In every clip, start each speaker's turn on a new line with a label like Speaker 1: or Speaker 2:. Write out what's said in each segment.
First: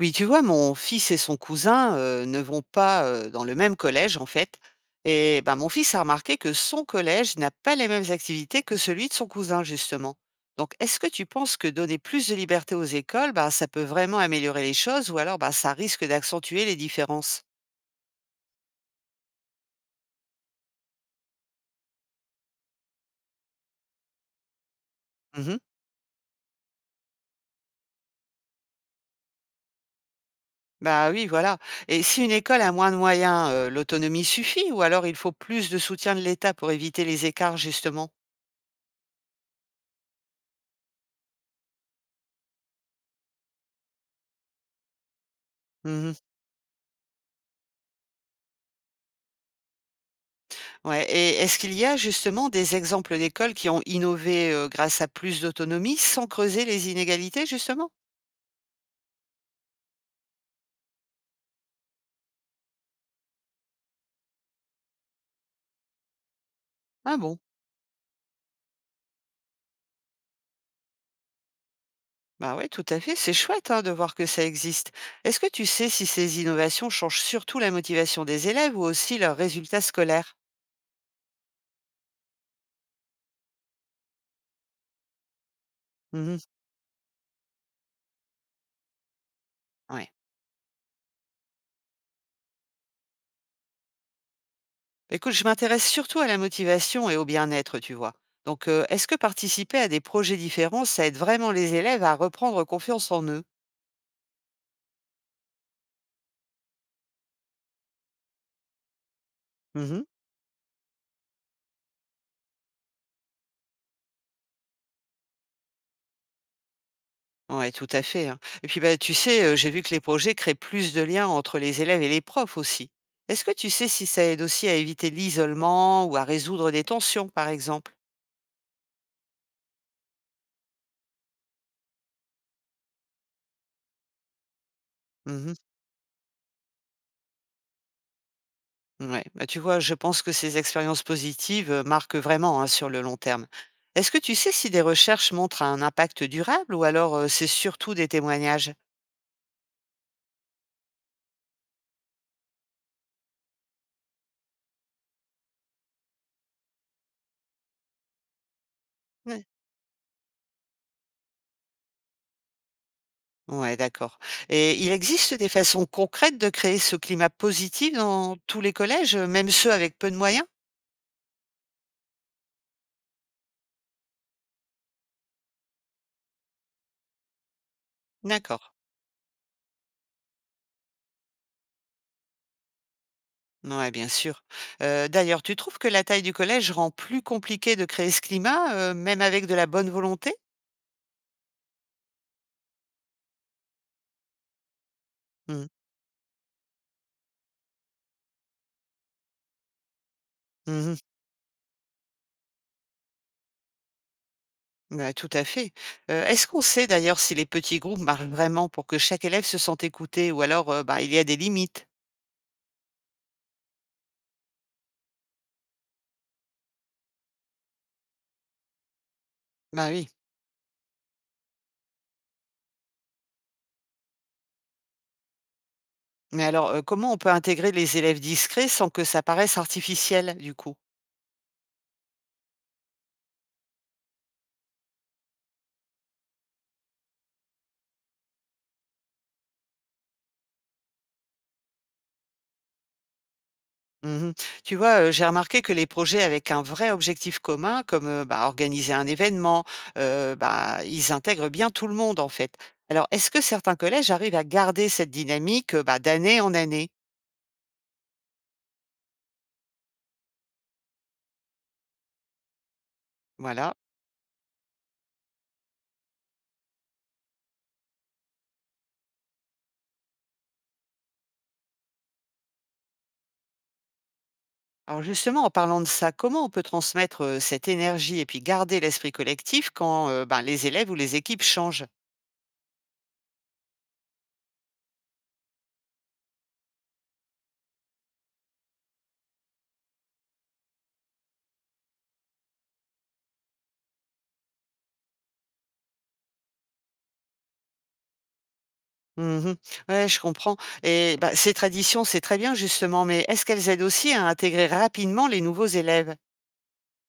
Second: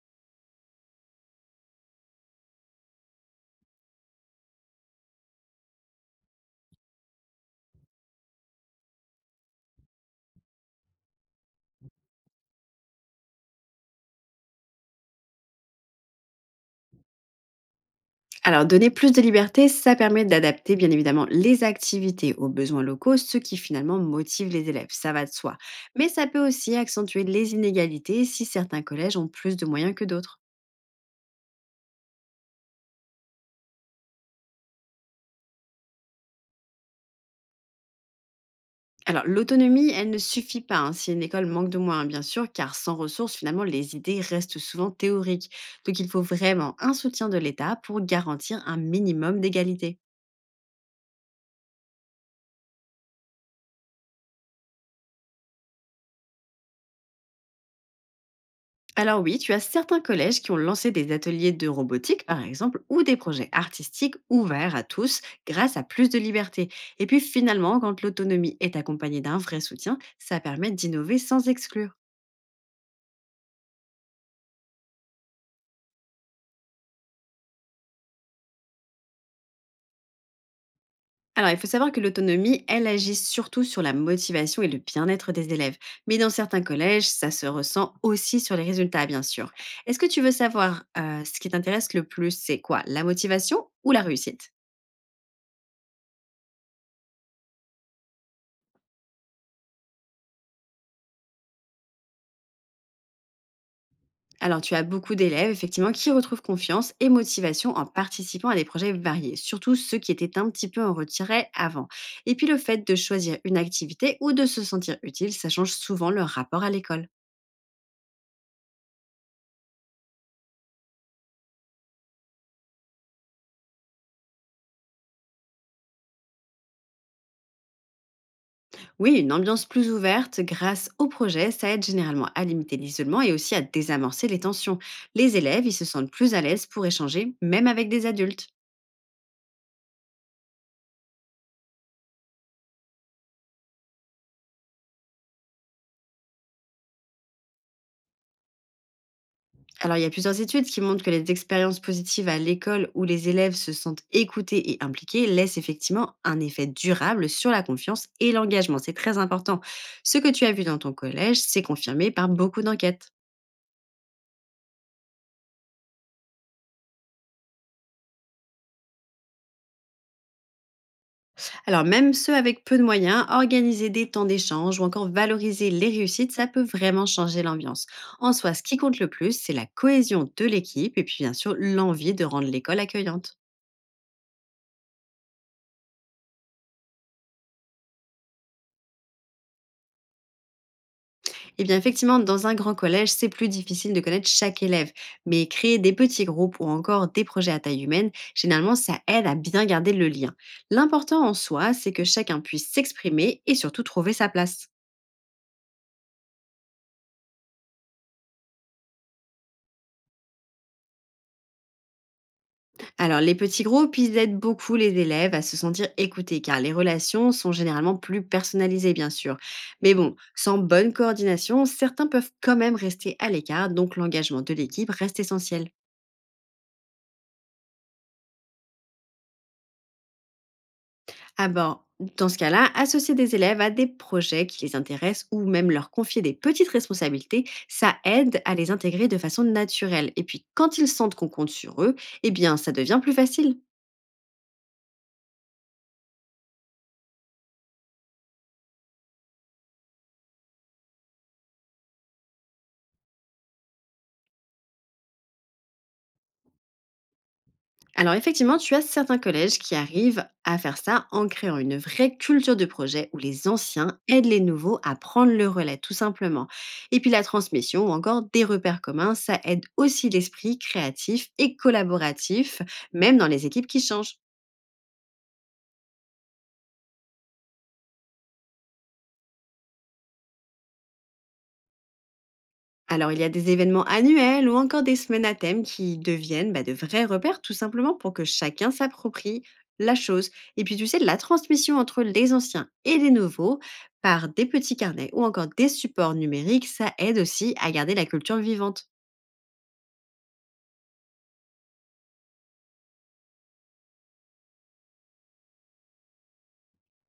Speaker 1: Oui, tu vois, mon fils et son cousin, ne vont pas, dans le même collège, en fait, et ben, mon fils a remarqué que son collège n'a pas les mêmes activités que celui de son cousin, justement. Donc, est-ce que tu penses que donner plus de liberté aux écoles, ben ça peut vraiment améliorer les choses ou alors, ben ça risque d'accentuer les différences?
Speaker 2: Alors, donner plus de liberté, ça permet d'adapter bien évidemment les activités aux besoins locaux, ce qui finalement motive les élèves, ça va de soi.
Speaker 1: Mmh.
Speaker 2: Mais ça peut aussi accentuer les inégalités si certains collèges ont plus de moyens que d'autres.
Speaker 1: Bah, oui, voilà, et si une école a moins de moyens, l'autonomie suffit ou alors il faut plus de soutien de l'État pour éviter les écarts, justement?
Speaker 2: Alors, l'autonomie, elle ne suffit pas hein, si une école manque de moyens, bien sûr, car sans ressources, finalement, les idées restent souvent théoriques. Donc, il
Speaker 1: Mmh.
Speaker 2: faut vraiment un soutien de l'État pour garantir un minimum d'égalité.
Speaker 1: Ouais, et est-ce qu'il y a justement des exemples d'écoles qui ont innové, grâce à plus d'autonomie sans creuser les inégalités justement?
Speaker 2: Alors oui, tu as certains collèges qui ont lancé des ateliers de robotique, par exemple, ou des projets artistiques ouverts à tous grâce à plus de liberté. Et
Speaker 1: Ah
Speaker 2: puis
Speaker 1: bon?
Speaker 2: finalement, quand l'autonomie est accompagnée d'un vrai soutien, ça permet d'innover sans exclure.
Speaker 1: Bah ouais, tout à fait, c'est chouette, hein, de voir que ça existe. Est-ce que tu sais si ces innovations changent surtout la motivation des élèves ou aussi leurs résultats scolaires?
Speaker 2: Alors, il faut savoir que l'autonomie, elle agit surtout sur la motivation et le bien-être des élèves. Mais dans
Speaker 1: Mmh,
Speaker 2: certains collèges, ça se ressent aussi sur les résultats, bien sûr. Est-ce que
Speaker 1: ouais.
Speaker 2: tu veux savoir ce qui t'intéresse le plus? C'est quoi? La motivation ou la réussite?
Speaker 1: Écoute, je m'intéresse surtout à la motivation et au bien-être, tu vois? Donc, est-ce que participer à des projets différents, ça aide vraiment les élèves à reprendre confiance en eux?
Speaker 2: Alors, tu as beaucoup d'élèves, effectivement, qui retrouvent confiance et motivation en participant à des projets variés, surtout ceux
Speaker 1: Mmh.
Speaker 2: qui étaient un petit peu en retrait avant. Et puis, le fait de choisir une activité ou de se sentir utile, ça change souvent leur rapport à l'école.
Speaker 1: Ouais, tout à fait, hein. Et puis, bah, tu sais, j'ai vu que les projets créent plus de liens entre les élèves et les profs aussi. Est-ce que tu sais si ça aide aussi à éviter l'isolement ou à résoudre des tensions, par exemple?
Speaker 2: Oui, une ambiance plus ouverte grâce au projet, ça aide généralement à limiter l'isolement et aussi à désamorcer les tensions. Les
Speaker 1: Mmh.
Speaker 2: élèves, ils se sentent plus à l'aise pour échanger, même avec des adultes.
Speaker 1: Ouais, bah, tu vois, je pense que ces expériences positives, marquent vraiment, hein, sur le long terme. Est-ce que tu sais si des recherches montrent un impact durable ou alors, c'est surtout des témoignages?
Speaker 2: Alors, il y a plusieurs études qui montrent que les expériences positives à l'école où les élèves se sentent écoutés et impliqués laissent effectivement un effet durable sur la confiance et l'engagement. C'est très
Speaker 1: Ouais.
Speaker 2: important. Ce que tu as vu dans ton collège, c'est confirmé par beaucoup d'enquêtes.
Speaker 1: Ouais, d'accord. Et il existe des façons concrètes de créer ce climat positif dans tous les collèges, même ceux avec peu de moyens?
Speaker 2: Alors, même ceux avec peu de moyens, organiser des temps d'échange ou encore valoriser les réussites, ça peut vraiment changer l'ambiance. En soi, ce
Speaker 1: D'accord.
Speaker 2: qui compte le plus, c'est la cohésion de l'équipe et puis bien sûr l'envie de rendre l'école accueillante.
Speaker 1: Ouais, bien sûr. D'ailleurs, tu trouves que la taille du collège rend plus compliqué de créer ce climat, même avec de la bonne volonté?
Speaker 2: Eh bien, effectivement, dans un grand collège, c'est plus difficile de connaître chaque élève. Mais
Speaker 1: Mmh.
Speaker 2: créer des petits groupes ou encore des projets à taille humaine, généralement, ça aide à bien garder le lien.
Speaker 1: Mmh.
Speaker 2: L'important en soi, c'est que chacun puisse s'exprimer et surtout trouver sa place.
Speaker 1: Bah, tout à fait. Est-ce qu'on sait d'ailleurs si les petits groupes marchent vraiment pour que chaque élève se sente écouté ou alors, bah, il y a des limites?
Speaker 2: Alors, les petits groupes, ils aident beaucoup les élèves à se sentir écoutés, car les relations sont généralement plus personnalisées, bien sûr.
Speaker 1: Bah,
Speaker 2: Mais
Speaker 1: oui.
Speaker 2: bon, sans bonne coordination, certains peuvent quand même rester à l'écart, donc l'engagement de l'équipe reste essentiel.
Speaker 1: Mais alors, comment on peut intégrer les élèves discrets sans que ça paraisse artificiel, du coup?
Speaker 2: Ah ben, dans ce cas-là, associer des élèves à des projets qui les intéressent ou même leur confier des petites responsabilités, ça aide à les intégrer de façon naturelle. Et puis, quand ils sentent qu'on compte sur eux, eh bien, ça devient plus facile.
Speaker 1: Mmh. Tu vois, j'ai remarqué que les projets avec un vrai objectif commun, comme, bah, organiser un événement, bah, ils intègrent bien tout le monde, en fait. Alors, est-ce que certains collèges arrivent à garder cette dynamique, bah, d'année en année?
Speaker 2: Alors effectivement, tu as certains collèges qui arrivent à faire ça en créant une vraie culture de projet où les
Speaker 1: Voilà.
Speaker 2: anciens aident les nouveaux à prendre le relais, tout simplement. Et puis la transmission ou encore des repères communs, ça aide aussi l'esprit créatif et collaboratif, même dans les équipes qui changent.
Speaker 1: Alors justement, en parlant de ça, comment on peut transmettre, cette énergie et puis garder l'esprit collectif quand, ben, les élèves ou les équipes changent?
Speaker 2: Alors, il y a des événements annuels ou encore des semaines à thème qui deviennent bah, de vrais repères, tout simplement pour que chacun s'approprie la chose. Et puis, tu sais, la transmission entre les anciens et les nouveaux par des petits carnets ou encore des supports numériques, ça aide aussi à garder la culture vivante.
Speaker 1: Mmh. Ouais, je comprends, et bah, ces traditions, c'est très bien justement, mais est-ce qu'elles aident aussi à intégrer rapidement les nouveaux élèves?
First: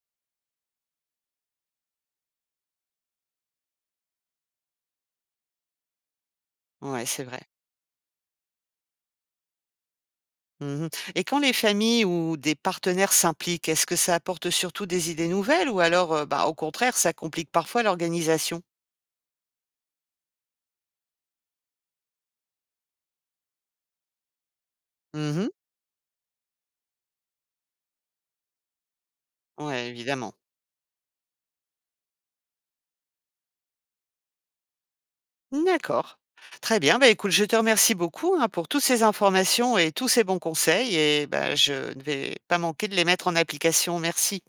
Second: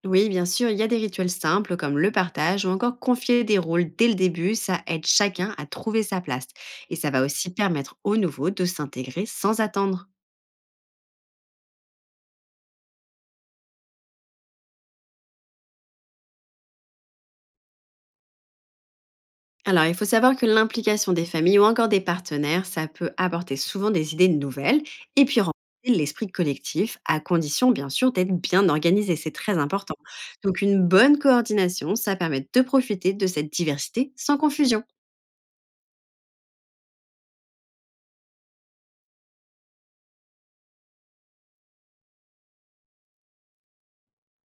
Speaker 2: Oui, bien sûr, il y a des rituels simples comme le partage ou encore confier des rôles dès le début, ça aide chacun à trouver sa place. Et
Speaker 1: Ouais,
Speaker 2: ça va
Speaker 1: c'est vrai.
Speaker 2: aussi permettre aux nouveaux de s'intégrer sans attendre.
Speaker 1: Mmh, et quand les familles ou des partenaires s'impliquent, est-ce que ça apporte surtout des idées nouvelles ou alors, bah, au contraire, ça complique parfois l'organisation?
Speaker 2: Alors, il faut savoir que l'implication des familles ou encore des partenaires, ça peut apporter souvent des idées nouvelles et puis
Speaker 1: Mmh.
Speaker 2: renforcer l'esprit collectif, à condition bien sûr d'être bien organisé, c'est très
Speaker 1: Ouais,
Speaker 2: important.
Speaker 1: évidemment.
Speaker 2: Donc, une bonne coordination, ça permet de profiter de cette diversité sans confusion.
Speaker 1: D'accord. Très bien, bah, écoute, je te remercie beaucoup, hein, pour toutes ces informations et tous ces bons conseils et bah, je ne vais pas manquer de les mettre en application. Merci.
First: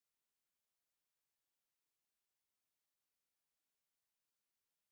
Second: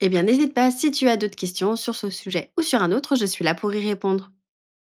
Speaker 2: Eh bien, n'hésite pas, si tu as d'autres questions sur ce sujet ou sur un autre, je suis là pour y répondre.